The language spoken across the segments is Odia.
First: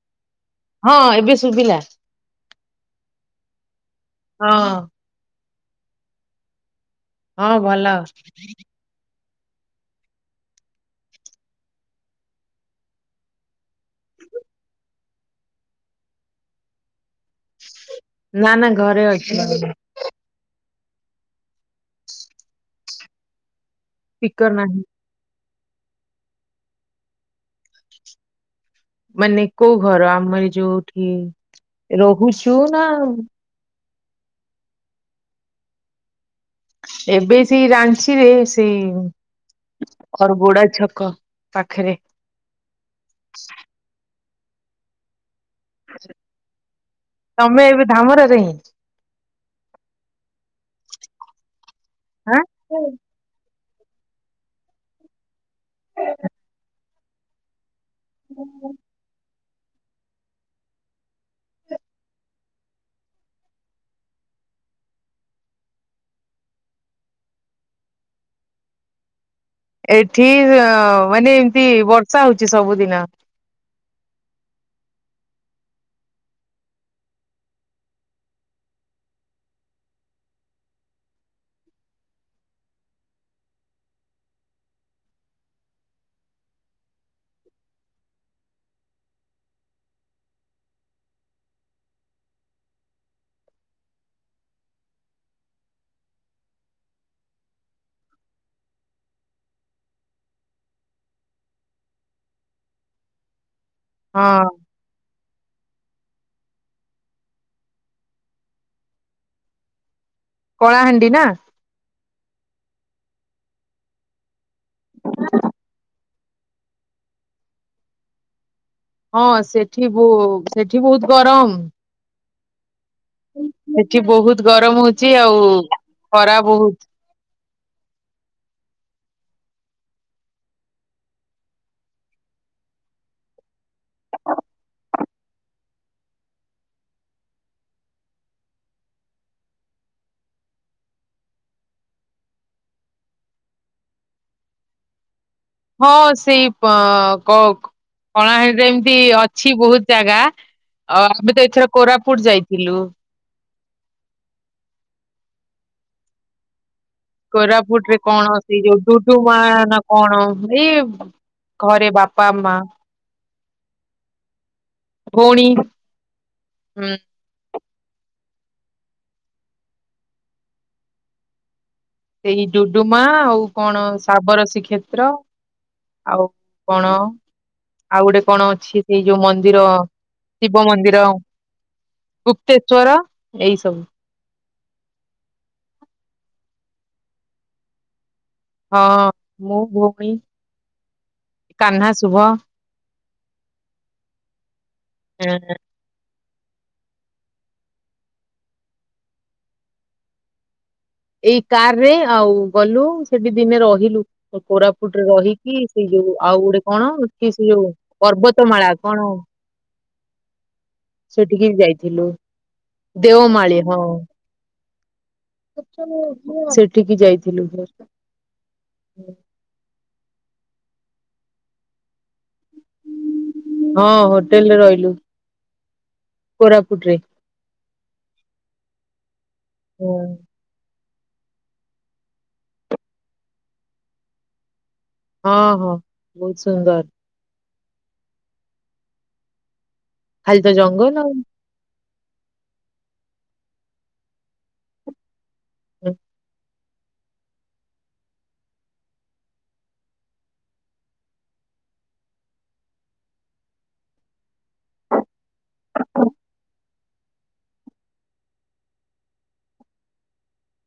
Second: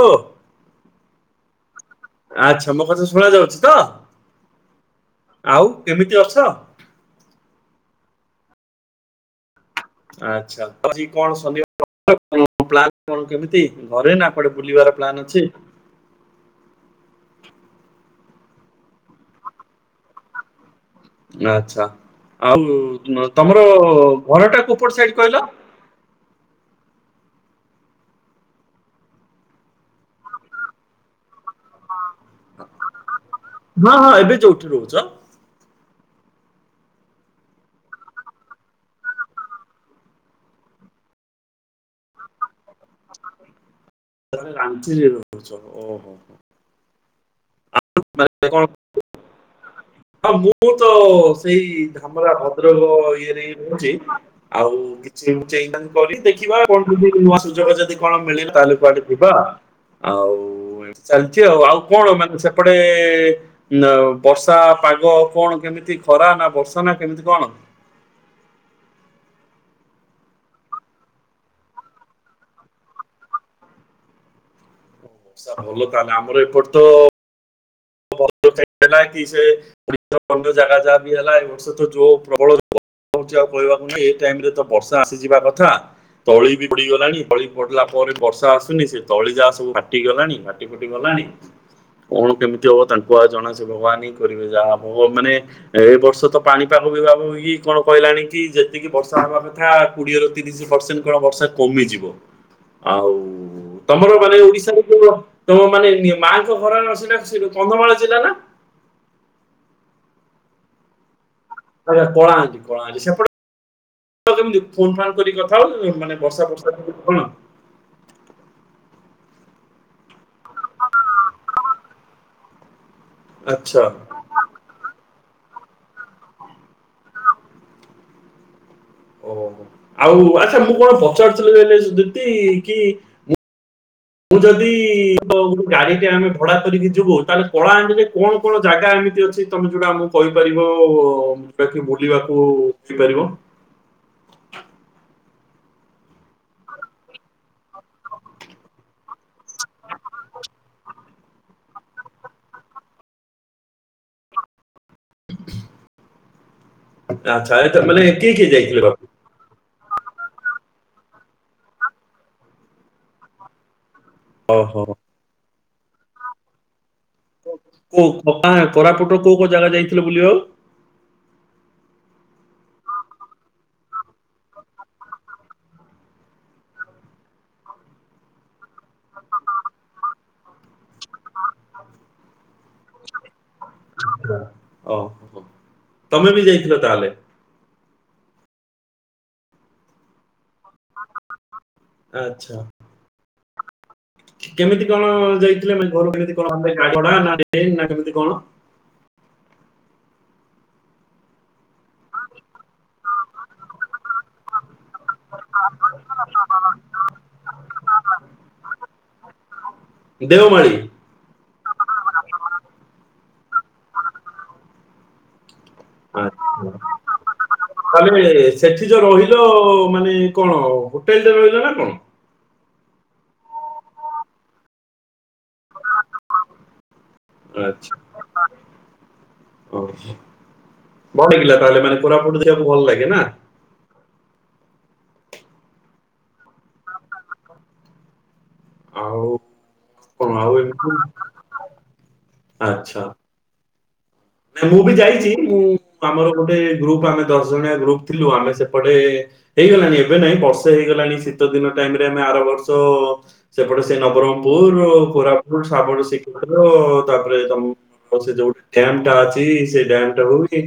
ହେଲୋ। ହଁ ଏବେ ଶୁଭିଲା। ଆଚ୍ଛା ମୋ କଥା ଶୁଣାଯାଉଛି ତ! ହଁ। ଆଉ କେମିତି ଅଛ? ହଁ ଭଲ। ଆଚ୍ଛା ଆଜି କଣ ସନି [unintelligible] ପ୍ଲାନ୍ କଣ କେମିତି ଘରେ ନା କୁଆଡେ ବୁଲିବାର ପ୍ଲାନ୍ ଅଛି? ନା ନା ଘରେ ଅଛି। ନା ଆଛା ଆଉ ତମର ସ୍ପିକର ଘରଟା ନାହିଁ କୋଉପଟ ସାଇଡ କହିଲ? ମାନେ କୋଉ ଘର ଆମ ଏ ଯୋଉଠି ରହୁଛୁ ନା ହଁ ହଁ ଏବେ ଯୋଉଠି ରହୁଛ। ଏବେ ସେଇ ରାଞ୍ଚିରେ ସେଇ ଖରବୁଡା ଛକ ପାଖରେ ତାମାନେ ରାଞ୍ଚିରେ ର ହୁଛ ଓହୋ ହୋ, ତମେ ଆଉ ଏବେ [unintelligible] ଧାମରାରେ ହିଁ କଣ? ହଁ ମୁଁ ତ ସେଇ ଧାମରା ଆଁ ଭଦ୍ରକ ଇଏରେ ହୁଚି ଆଉ କିଛି [unintelligible] ଦେଖିବା କଣ [unintelligible] ନୂଆ ସୁଯୋଗ ଯଦି କଣ ମିଳିବ ତାହେଲେ କୁଆଡେ ଯିବା ଆଉ ଚାଲିଛି ଆଉ ଆଉ କଣ ମାନେ ସେପଟେ ବର୍ଷା ପାଗ କଣ କେମିତି? ମିତି ଖରା ନା ବର୍ଷା ନା କେମିତି କଣ? ଏଠି ଅ ମାନେ ଏମତି ବର୍ଷା ହଉଛି ସବୁଦିନ। ସ ଭଲ ତାହଲେ ଆମର ଏପଟେ ତ ଭଦ୍ରକ ସାଇଡ ହେଲା କି ସେ [unintelligible] ଜାଗା ଯାହା ବି ହେଲା ଏ ବର୍ଷ ତ ଯୋଉ ପ୍ରବଳ [unintelligible] ଆଉ କହିବାକୁ ନାଇଁ ଏଇ ଟାଇମରେ ତ ବର୍ଷା ଆସିଯିବା କଥା ତଳି ବି ପଡିଗଲାଣି ତଳି ପଡିଲା ପରେ ବର୍ଷା ଆସୁନି ସେ ତଳି ଯାହା ସବୁ ଫାଟିଗଲାଣି ଫାଟି ଫୁଟି ଗଲା ଣି କଣ କେମି ତି ହବ ତାଙ୍କୁ ଏକା ଜଣା ସେ ଭଗବାନ ହିଁ କରିବେ ଯାହା ହବ ମାନେ ଏ ବର୍ଷ ତ ପାଣିପାଗ ବିଭାଗ ବି କଣ କହିଲାଣି କି ଯେତିକି ବର୍ଷା ହବା କଥା କୋଡିଏ ରୁ ତିରିଶ ପରସେଣ୍ଟ କଣ ବର୍ଷା କମିଯିବ। ଆଉ ତମର ମାନେ ହଁ ଓଡିଶାରେ କୋଉ ତମ ମାନେ ନି ମାଆଙ୍କ ଘର ସେଇଟା ସେଇ [unintelligible] କନ୍ଧମାଳ ଜିଲ୍ଲା ନା! କଳାହାଣ୍ଡି ନା। ଆଜ୍ଞା କଳାହାଣ୍ଡି କଳାହାଣ୍ଡି ସେପଟେ କେମତି ଫୋନ ଫାନ୍ କରି କଥା ହଉଚନ୍ତି ମାନେ ବର୍ଷା ଫର୍ଷା ଟିକେ କମା ହଁ ସେଠି ବୋ ସେଠି ବହୁତ ଗରମ୍। ଆଚ୍ଛା ଏଠି ବହୁତ ଗରମ ହଉଚି ଆଉ ଖରା ବହୁତ। ଓହୋ ଆଉ ଆଛା ମୁଁ କଣ ପଚାରୁଥିଲି କଇଲେ ସେ ଦିଦି କି ମୁ ଯଦି ଗାଡ଼ି ଟେ ଆମେ ଭଡ଼ା କରିକି ଯିବୁ ତାହେଲେ କଳାହାଣ୍ଡିରେ କଣ କଣ ଜାଗା ଆମେ ଏମିତି ଅଛି ତମେ ଯୋଉଟା ଆମକୁ କହିପାରିବ ଯୋଉଟା କି ବୁଲିବାକୁ ଯାଇପାରିବ। [inaudible] ହଁ ସେଇ ପ କକ କଳାହାଣ୍ଡିରେ ଏମତି ଅଛି ବହୁତ ଜାଗା ଆ ଆମେ ତ ଏଥର କୋରାପୁଟ ଯାଇଥିଲୁ। [inaudible] ଆଚ୍ଛା ଏଟା କୋରାପୁଟରେ ମାନେ କିଏ କଣ କିଏ ଅଛି ଯୋଉ ଯାଇଥିଲେ ବାପୁ ଦୁଡ଼ୁମା ନା କଣ ଏ ଘରେ ବାପା ମା। ଓହୋ ଭଉଣି ହୁଁ। କୋଉ କୋକା କୋରାପୁଟ କୋଉ କୋଉ ଜାଗା ଯାଇଥିଲେ ବୁଲିବାକୁ। ସେଇ ଡୁଡୁମା ଆଉ କଣ ଶାବରସୀ କ୍ଷେତ୍ର। ଆଉ କଣ। ଆଉ ଗୋଟେ କଣ ଅଛି ସେଇ ଯୋଉ ମନ୍ଦିର ଶିବ ମନ୍ଦିର। ଗୁପ୍ତେଶ୍ଵର ଏଇ ସବୁ। ଓହୋ ତମେ ବି ଯାଇଥିଲ ତାହେଲେ। ହଁ ମୁଁ ଭଉଣୀ କାହ୍ନା ଶୁଭ। ଆଚ୍ଛା କେମିତି କଣ ଏଁ ଯାଇଥିଲେ ମାନେ ଘରୁ କେମତି କଣ କାର୍ ଭଡ଼ା ନା ଟ୍ରେନ୍ ନା କେମିତି କଣ। ଏଇ କାର ରେ ଆଉ ଗଲୁ। ସେଠି ଦିନେ ରହିଲୁ କୋରାପୁଟରେ ରହିକି ସେ ଯୋଉ ଆଉ ଗୋଟେ କଣ କି ସେ ଯୋଉ ପର୍ବତ ମାଳା କଣ [inaudible] ସେଠିକି ବି ଯାଇଥିଲୁ ଦେଓମାଳି ହଁ। ଆଛା ସେଠିକି ଯାଇଥିଲୁ ତାହଲେ ସେଠି ଯୋଉ ରହିଲ ମାନେ କଣ ହୋଟେଲ୍ ରେ ରହିଲ ନା କଣ। ହଁ ହୋଟେଲ୍ ରେ ରହିଲୁ। କୋରାପୁଟରେ। ଆଛା। ଭଲ ଲାଗିଲା ତାହଲେ ମାନ କୋରାପୁଡ଼ ଦେଖି ବାକୁ ଭଲ ଲାଗେ ନା। ହଁ ହଁ ବହୁତ ସୁନ୍ଦର। ଆଉ କଣ ଖାଲି ତ ଆଉ ଏମତି ଜଙ୍ଗଲ ଆଉ। ଆଛା। ନା ମୁଁ ବି ଯାଇଚି ମୁଁ ଆମର ଗୋଟେ ଗ୍ରୁପ ଆମେ ଦଶ ଜଣିଆ ଗ୍ରୁପ ଥିଲୁ ଆମେ ସେପଟେ ହେଇଗଲାଣି ଏବେ ନାଇଁ ବର୍ଷେ ହେଇଗଲାଣି ଶୀତ ଦିନାଟା ଟାଇମ୍ ରେ ଆମେ ଆର ବର୍ଷ ସେପଟେ ସେ ନବରଙ୍ଗ ପୁର କୋରାପୁଟ ସାବଣ ସିଖିଭାଗ ତାପରେ ତମ ସେ ଯୋଉ ଡ୍ୟାମ ଟାଚି ସେ ଡ୍ୟାମ୍ ଟା ହଉ କି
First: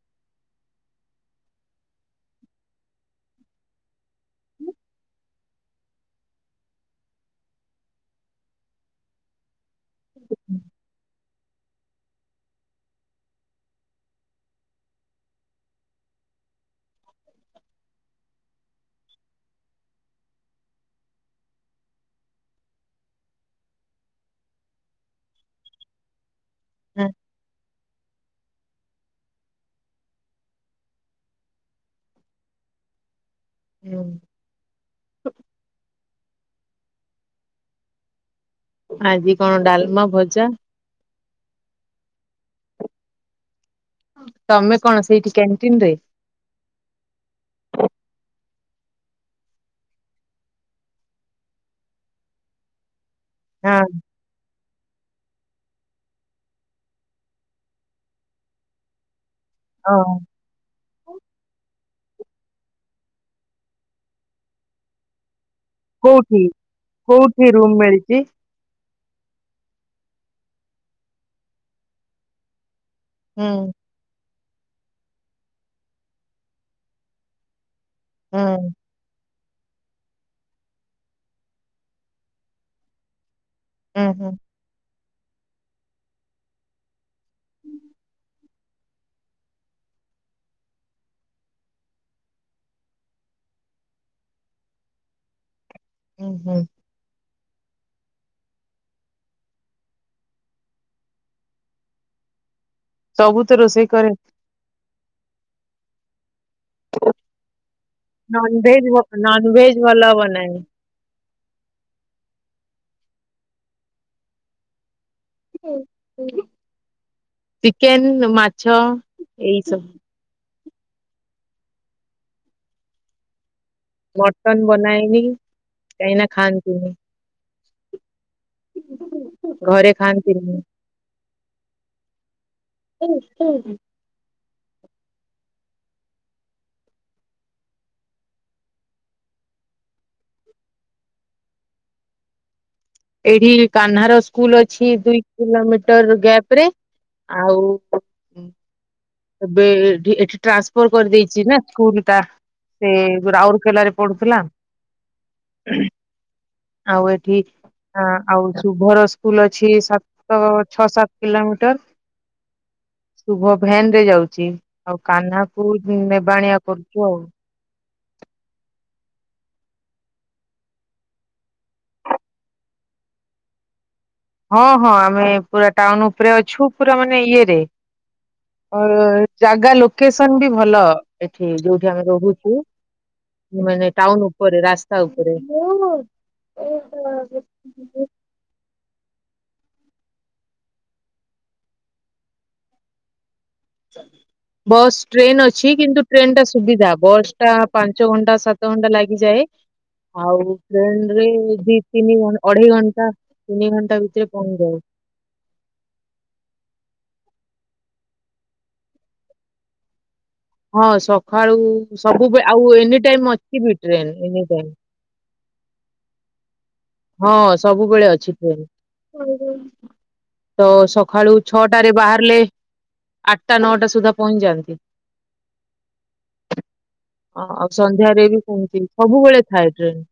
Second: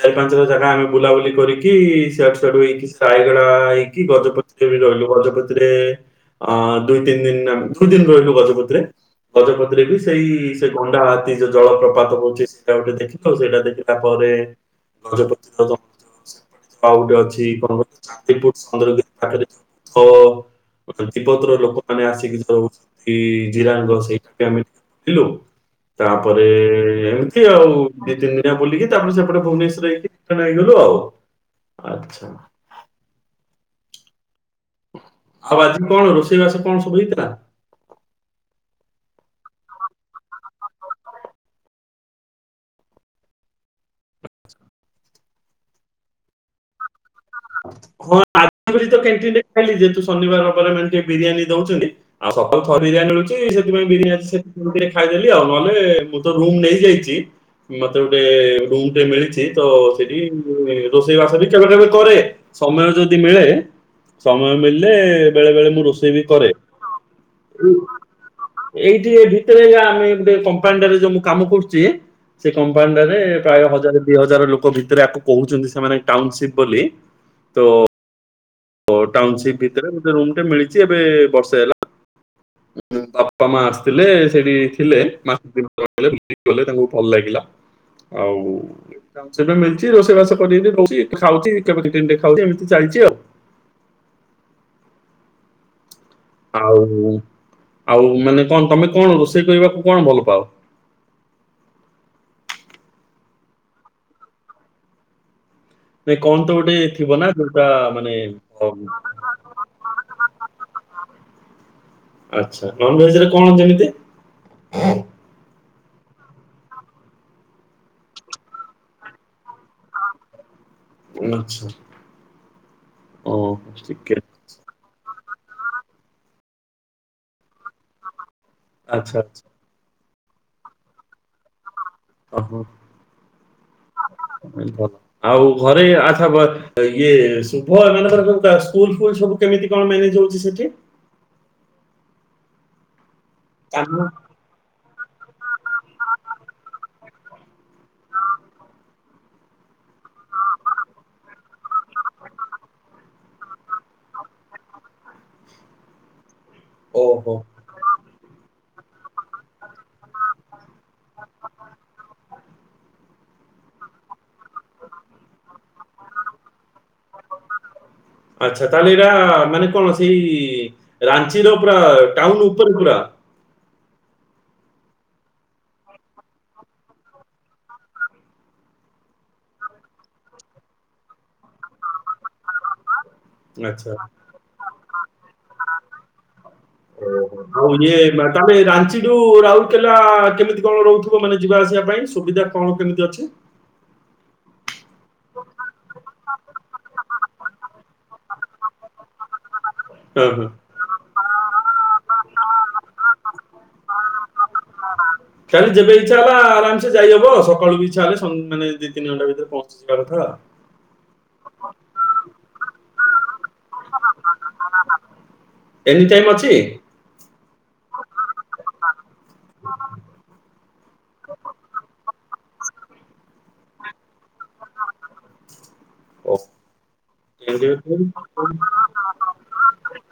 ଚାରି ପାଞ୍ଚଟା ଜାଗା ଆମେ ବୁଲାବୁଲି କରିକି ସିଆଡ଼ୁ ସିଆଡ଼ୁ ହେଇକି ରାୟଗଡା ହେଇକି ଗଜପତି ରହିଲୁ ଗଜପତିରେ ଅ ଦୁଇ ତିନି ଦିନି ଦୁଇ ଦିନ ରହିଲୁ ଗଜପତିରେ ଗଜପ ବି ସେଇ ସେ ଗଣ୍ଡା ହାତି ଯୋଉ ଜଳ ପ୍ରପାତ ହଉଚି ସେ ସେଟା ଗୋଟେ ଦେଖିଲୁ ସେଇଟା ଦେଖିଲା ପରେ ଗଜପତି ଆଉ ଗୋଟେ ଅଛି କଣ ଚାନ୍ଦିପୁର ଚନ୍ଦ୍ରଗିରି ପାଖରେ ଅ ଅଛନ୍ତି ତିବ୍ବତ୍ର ଲୋକମାନେ ଆସିକି ଯଉଛନ୍ତି ଜିରାଙ୍ଗ ସେଇଠି ବି ଆମେ ରହିଲୁ। ତାପରେ ଏ ଏ ଆଉ ଦି ତିନି ଦିନଆ ବୁଲିକି ତାପରେ ସେପଟ ଭୁବନେଶ୍ୱର ହେଇକି ରିଟନ୍ ହେଇଗଲୁ ଆଉ। ଆଛା। ହୁଁ। ଆଉ ଆଜି କଣ ରୋଷେଇବାସ କଣ ସବୁ ହେଇଥିଲା? ଆଜି କଣ ଡାଲମା ଭଜା ତମେ କଣ ସେଇଠି କ୍ୟାଣ୍ଟିନ ରେ ହଁ [unintelligible] [unintelligible] କ୍ୟାଣ୍ଟିନରେ ଖାଇଲି ଯେହେତୁ ଶନିବାର ରବାର ଟିକେ ମେନ ବିରିୟାନୀ ଦୋଉଚନ୍ତି ଆଉ ସପ୍ତାହକୁ ଥରିଏ ଯାହା ମିଳୁଚ ଚି ସେଥିପାଇଁ ହଁ ବିରିୟ ସେଥିରୁ ଟିକେ ଖାଇଦେଲି ଆଉ ନହଲ ବେ ମୁଁ ତ ରୁମ ନେଇ ଯାଇଛି ମତେ ଗୋଟେ ର ମିଳିଚି। ସେଇ ତ ହଁ ସେଠି ରୋଷେଇ ବାସ ବି କେବେ କେବେ କରେ। ସମୟ ଯଦି ମିଳେ ସମୟ ମିଳିଲେ ବେଳେ ବେଳେ ମୁଁ ରୋଷେଇ ବି କୋଉଠି କରେ [inaudible] କୋଉଠି ରୁମ ମିଳିଛି? ଏଇ ଭିତରେ ଆମେ ଗୋଟେ କମ୍ପାନିଟାରେ ଯୋଉ ମୁଁ କାମ କରୁଚି ସେ କମ୍ପ ମ୍ପାନି ଟାରେ ହୁଁ ପ୍ରାୟ ହଜାର ଦିଇ ହଜାର ଲୋକ ଭିତରେକୁ କୋହୁଚନ୍ତି ସେମାନେ ଟାଉନସିପ ବୋଲି ତ ହୁଁ ଓ ଟାଉନସିପ ଭିତରେ ଗୋଟେ ରୁମ୍ ଟେ ମିଳିଛି ଏବେ ବର୍ଷେ ହେଲା ବାପା ମା ହୁଁ ଆସିଥିଲେ ହୁଁ। ସେଠି ଥିଲେ [unintelligible] ତାଙ୍କୁ ଭଲ ଲାଗ ଲା ଆଉ [unintelligible] ମିଳଚି ରୋଷେଇବାସ କରି ରହୁଚି ଖାଉଚି କେତି ଖାଉଚି ଏମିତି ଚାଲିଚି ଆଉ ହୁଁ ହୁଁ ଆଉ ଆଉ ମାନେ କଣ ତମେ କଣ ରୋଷେଇ କରିବାକୁ କଣ ଭଲ ପାଅ? ସବୁ ତ ରୋଷେଇ କରେ। ନାଇଁ କଣ ତ ଗୋଟେ ଥିବ ନା ଯୋଉଟା ମାନେ ହ [inaudible] ନନଭେଜ ଭ- ନନଭେଜ ଭଲ ବନାଏ। ଆଛା ନନଭେଜରେ କଣ ଯେମିତି ଚିକେନ ମାଛ ଏଇ ସବୁ। ଉଁ ଆଛା ଓଉ ମଟନ ବନାଏନି କାହିଁକି ନା ଖାଆନ୍ତିନି। ଆଛା ଆଛା। [unintelligible] ଓହୋ। [unintelligible] ଆଉ ଘରେ ଆଛା ଇଏ ଶୁଭ ଏଙ୍କର କେ ସ୍କୁଲ ଫଲ ସବୁ କୁ କେମିତି କଣ ମ୍ୟାନେଜ ହୋଉଚି ସେଠି? ଏଇଠି କାହ୍ନା କାହ୍ନାର ସ୍କୁଲ ଅଛି। ଦୁଇ କିଲୋମିଟର ଗ୍ୟାପ ରେ ଆଉ ଏବେଠି ଏଠି ଟ୍ରାନ୍ସଫର କରିଦେଇଚି ନା ସ୍କୁଲ ଟା। ସେ ରାଉରକେଲାରେ ପଢୁଥିଲା। ଆଉ ଓହୋ ଏଠି ହଁ ଆଉ ଶୁଭର ସ୍କୁଲ ଅଛି ସାତ ଛଅ ସାତ କିଲୋମିଟର ହ ଶୁଭ ଭ୍ୟାନ ରେ ଯାଉଚି ଆଉ କାହ୍ନାକୁ ନେବାଣିଆ କରୁଛୁ ଆଉ। ହ ଆଛା ତାହେଲେ ଏରା ମାନେ କଣ ସେଇ ରାଞ୍ଚିର ପୁରା ଟାଉନ ଉପରେ ପୁରା ହଁ ହଁ ଆମେ ପୁରା ଟାଉନ ଉପରେ ଅଛୁ ପୁରା ମାନେ ଇଏରେ ଜାଗା ଲୋକେସନ ବି ଭଲ ଏଠି ଯୋଉଠି ଆମେ ରହୁଛୁ ମାନେ ଆଚ୍ଛା। ଟାଉନ ଉପରେ ରାସ୍ତା ଉପରେ [inaudible] ଓହୋ ଆଉ ଇଏ ମ୍ୟାଡ଼ାମ ଏରା ଠୁ ରାଉରକେଲା କେମିତି କଣ ରହୁଥିବ? ମାନେ ଯିବା ଆସିବା ପାଇଁ ସୁବିଧା କଣ କେମିତି ଅଛି? ହଁ ବସ୍ ଟ୍ରେନ ଅଛି କିନ୍ତୁ ଟ୍ରେନ ଟା ସୁବିଧା ବସ୍ ଟା ପାଞ୍ଚ ଘଣ୍ଟା ସାତ ଘଣ୍ଟା ଲାଗିଯାଏ। ହଁ ହଁ। ଆଉ ଫେଣ୍ଡରେ ଦୀପ ତିନି ଘ ଅଢେଇ ଘଣ୍ଟା ତିନି ଘଣ୍ଟା ଭିତରେ ପହଞ୍ଚି ଯାଉ କାଲି ଯେବେ ଇଚ୍ଛା ହେଲା ଆରାମସେ ଯାଇହବ ସକାଳୁ ଇଚ୍ଛା ହେଲେ ମାନ ଦି ତିନି ଘଣ୍ଟା ଭିତରେ ପହଞ୍ଚିଯିବା କଥାଉ ହଁ ଟାଇମ ଅଛିି ବିଟରେେ ଏନି ଟାଇ ଏନି ଟାଇମ ଅଛି ହଁ ସବୁବେଳେ ଅଛି ଟ୍ରେନ ତ ସକାଳୁ ଛଅଟାରେ ବାହାରିଲେ ଆଠଟା ନଅଟା ସୁଦ୍ଧା ପହଞ୍ଚିଯାଆନ୍ତି ଓ ଅ, ଆଛା ଆଉ ଆ ସନ୍ଧ୍ୟାରେ ବି ସେମିତି ସବୁବେଳେ ଥାଏ ଟ୍ରେନ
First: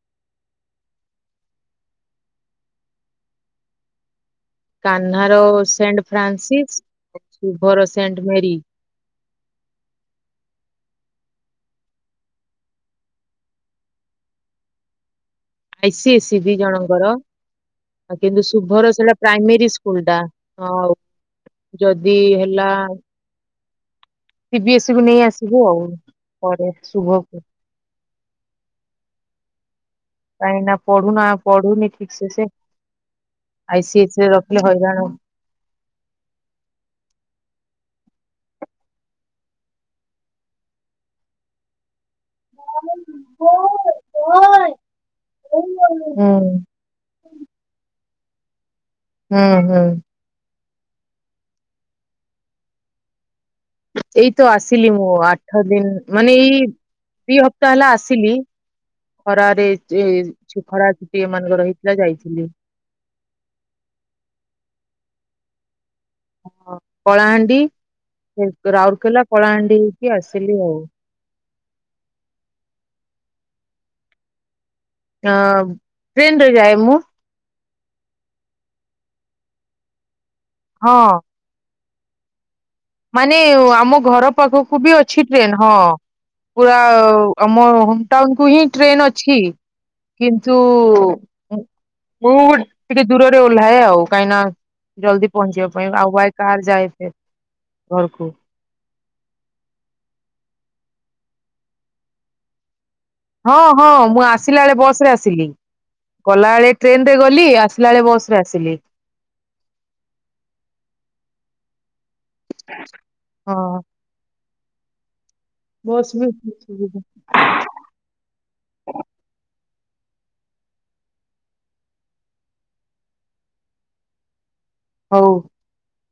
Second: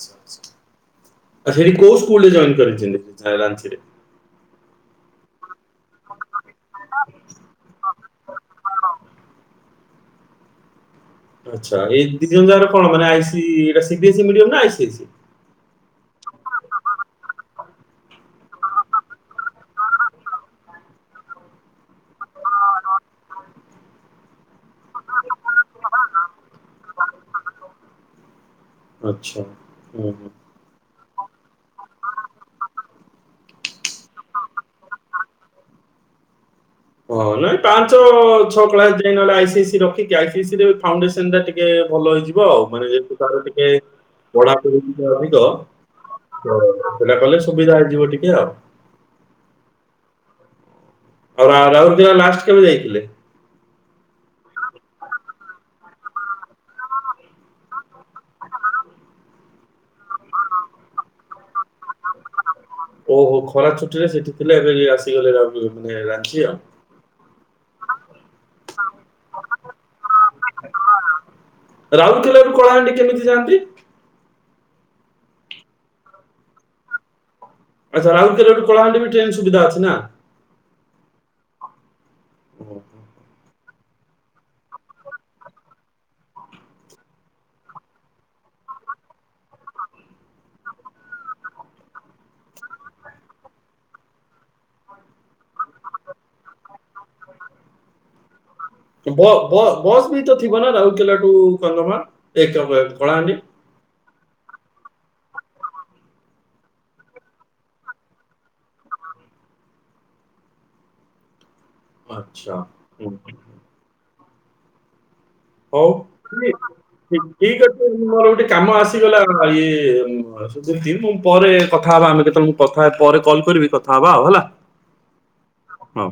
ସେଠି କୋଉ ସ୍ ଜ କରିଛନ୍ତି କହ୍ନ ର ସେଣ୍ଟ ଫ୍ରାନ୍ସିସ୍ ଶୁଭର ସେଣ୍ଟ ମେ ଆଛା ଏଇ ଦ ଜ ଯାଗ କଣ ଆଇସି ଏସି ଦି ଜଣଙ୍କର କିନ୍ତୁ ଶୁଭର ସେଇଟା ପ୍ରାଇମୋରୀ ସ୍କୁଲ ଟା ହ ଆଉ ଯଦି ହେଲା ସିବି ଏସ୍ ସ କୁ ନେଇ ଆସିବୁ ଆଉ ପରେ ଶୁଭକୁ ଆଚ୍ଛା ହୁଁ ହୁଁ। କ ଏ ନା ପଢୁ ନା ପଢୁ ନାଇଁ ଠିକ ସେ ସେ ଆଇ ସ ଆଇ ସରେ ରଖିଲେ ହଇରାଣ ହ ନାଇଁ ପାଞ୍ଚ ଛଅ କ୍ସ ଯାଇ ନହଲେ ଆଇ ସ ରଖିକି ଆଇ ସ ଫାଉଣ୍ଡେସନ ଟା ଟିକେ ଭଲ ହେଇଯିବ ଆଉ ମାନେ ଯେହେତୁ ତାର ଟିକେ ପଢା ପଢି ଅଧିକ ହୁଁ ଓ ସେନା କହିଲେ ସୁବିଧା ହେଇଯିବ ଟିକେ ଆଉ ହୁଁ ହୁଁ ଆଉଉ ରାଉର ଦିନ ଲାଷ୍ଟ କେବେ ଯାଇଥିଲେ ଏଇତ ଆସିଲି ମୁଁ ଆଠ ଦିନ ମାନେ ଏଇ ଦି ହପ୍ତା ହେଲା ଆସିଲି ଖରାରେ ସେ ଖରା ଟି ଏ ମାନଙ୍କ ରହିଥିଲା ଯାଇଥିଲି ଓହୋ ଖରା ଛୁଟି ରେ ସେଠି ଥିଲେ ଏବେ ଆସିଗଲେ ମାନେ ରାଛି ଆଉ ସେ ରାଉରକେଲା କଳାହାଣ୍ଡି ହେଇକି ଆସିଲି ଆଉ ରାଉରକେଲାରୁ କଳାହାଣ୍ଡି କେମିତି ଯାଆନ୍ତି ଅ ଟ୍ରେନ ରେ ଯାଏ ମୁଁ ଆଚ୍ଛା ରାଉରକେଲୋଠୁ କଳାହାଣ୍ଡି ବି ଟ୍ରେନ ସୁବିଧା ଅଛି ନା ହଁ ଓୁଁ ମାନେ ଆମ ଘର ପାଖକୁ ବି ଅଛି ଟ୍ରେନ୍ ହଁ ପୁରା ଆମ ହୋମ ଟାଉନ କୁ ହିଁ ଟ୍ରେନ୍ ଅଛି କିନ୍ତୁ ମୁେ ଟିକେ ଦୂରରେ ଓହ୍ଲାଏ ଆଉ କାହିଁକି ନା ଜଲଦି ପହଞ୍ଚିବା ପାଇଁ ଆଉ ଭାଇ କାର୍ ଯାଏ ଫ ଘରକୁ ବସ୍ ବି ତ ଥିବ ନା ରାଉରକେଲାଠୁ କମା ଏକ ହଁ ହଁ ମୁଁ ଆସିଲା ବେଳେ ବସ ରେ ଆସିଲି ଗଲା ବେଳେ ଟ୍ରେନ ରେ ଗଲି ଆସିଲା ବେଳେ ବସ ରେ ଆସିଲି [unintelligible] ଆଚଛା ହ ହଁ ହଉ ବସ୍ ବି ସୁବିଧା ଠିକ ଅଛି ମୋର ଗୋଟେ କାମ ଆସିଗଲା ଇଏ ପରେ କଥା ହବା ଆମେ କେତେବେଳେ କଥା ପରେ କଲ କରିବି କଥା ହବା ଆଉ ହେଲା ହଉ ହଁ।